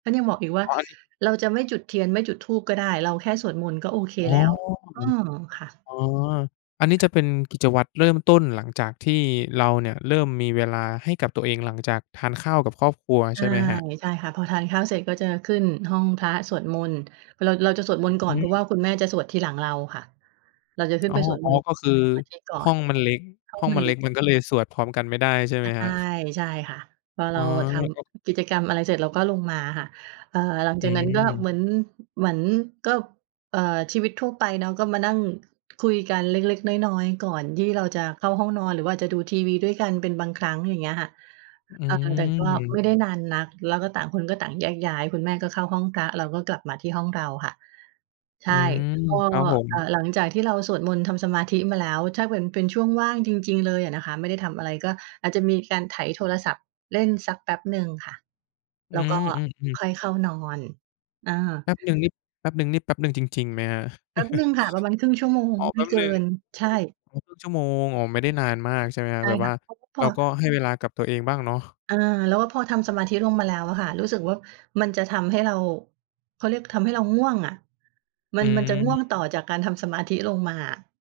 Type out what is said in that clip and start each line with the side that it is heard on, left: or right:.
right: ฉันยังบอกอีกว่า
left: อ๋อ อันนี้
right: "เราจะไม่จุดเทียน ไม่จุดธูปก็ได้ เราแค่สวดมนต์ก็โอเค
left: อ๋อ
right: แล้ว" เออ ค่ะ
left: อ๋อ อันนี้จะเป็นกิจวัตรเริ่มต้นหลังจากที่เราเนี่ยเริ่มมีเวลาให้กับตัวเอง หลังจากทานข้าวกับครอบครัว
right: ใช
left: ใช
right: ่
left: ่ไหมครับ?
right: ใช่ค่ะ พอทานข้าวเสร็จก็จะขึ้นห้องพระ สวดมนต์ เรา เราจะสวดมนต์ก
left: อ
right: ่อ
left: ื
right: น เพรา
left: ม
right: ะว่าคุณแม่จะสวดทีหลังเราค่ะ เราจะขึ้
left: อ
right: น
left: ๋อ
right: ไปสวด
left: อ๋
right: ม
left: อ
right: นต์ท
left: ก็คือ
right: ำสมาธิก่อ
left: ห้
right: น
left: องมันเล็ก
right: ห้อ
left: ห้
right: ง
left: อง
right: มั
left: ม
right: น
left: ัน
right: เ
left: เ
right: ล
left: ล็
right: ็ก
left: กมันก็เลยสวดพร้อมกันไม่ได้ ใช่ไห
right: ใ
left: ม
right: ช
left: ครั
right: ่
left: บ?
right: ใช่ค่ะ พอ
left: อ
right: เ
left: ๋
right: ร
left: อ
right: าท
left: ก็
right: ำกิจกรรมอะไรเสร็จ เราก็ลงมาค่ะ เอ่อ หลัง
left: อ
right: จากนั้นก็
left: ืม
right: เหมือน เหมือนก็ เอ่อ ชีวิตทั่วไปเนาะ ก็มานั่งคุยกันเล็ก ๆ น้อย ๆ ก่อนที่เราจะเข้าห้องนอน หรือว่าอาจจะดูทีวีด้วยกันเป็นบางครั้ง อย่างเงี้ยค่ะ
left: อ
right: อ่า แต่ก็
left: ื
right: ไ
left: ม
right: ม่ได้นานนัก แล้วก็ต่างคนก็ต่างแยกย้าย คุณแม่ก็เข้าห้องพระ เราก็กลับมาที่ห้องเราค่ะ ใช
left: อื
right: ่
left: ม
right: ก็
left: ครับผ
right: เอ่อ
left: ม
right: หลังจากที่เราสวดมนต์ ทำสมาธิมาแล้ว ถ้าเป็น เป็นช่วงว่างจริง ๆ เลยอะนะคะ ไม่ได้ทำอะไร ก็อาจจะมีการไถโทรศัพท์เล่นสักแป๊บหนึ่งค่ะ
left: อื
right: แล้วก็
left: ม ๆ
right: ค
left: ๆ
right: ่อยเข้านอน เออ
left: แป๊บหนึ่งนี่ แป๊บหนึ่งนี่ แป๊บหนึ่งจริง ๆ ไหมครับ?
right: แป๊บหนึ่งค่ะ ประมาณ 1/2 ชั่วโมง
left: อ๋อ
right: ไ
left: แ
right: ม
left: ป๊
right: ่
left: บ
right: เก
left: ห
right: ิ
left: นึ่ง
right: น ใช่
left: อ๋อ ครึ่ง อ๋อ ครึ่งชั่วโมง อ๋อ ไม่ได้นานมาก ใช่ไหมครั
right: ใ
left: บ?
right: ช่
left: แบบ
right: ค
left: ว่
right: ่ะ
left: า
right: แล้วก็พ
left: เรา
right: อ
left: ก็ให้เวลากับตัวเองบ้างเนาะ
right: เออ แล้วก็พอทำสมาธิลงมาแล้วอะค่ะ รู้สึกว่ามันจะทำให้เรา เขาเรียกทำให้เราง่วงอะ ม
left: อ
right: ั
left: ื
right: น มันจะ
left: ม
right: ง่วงต่อจากการทำสมาธิลงมาอะ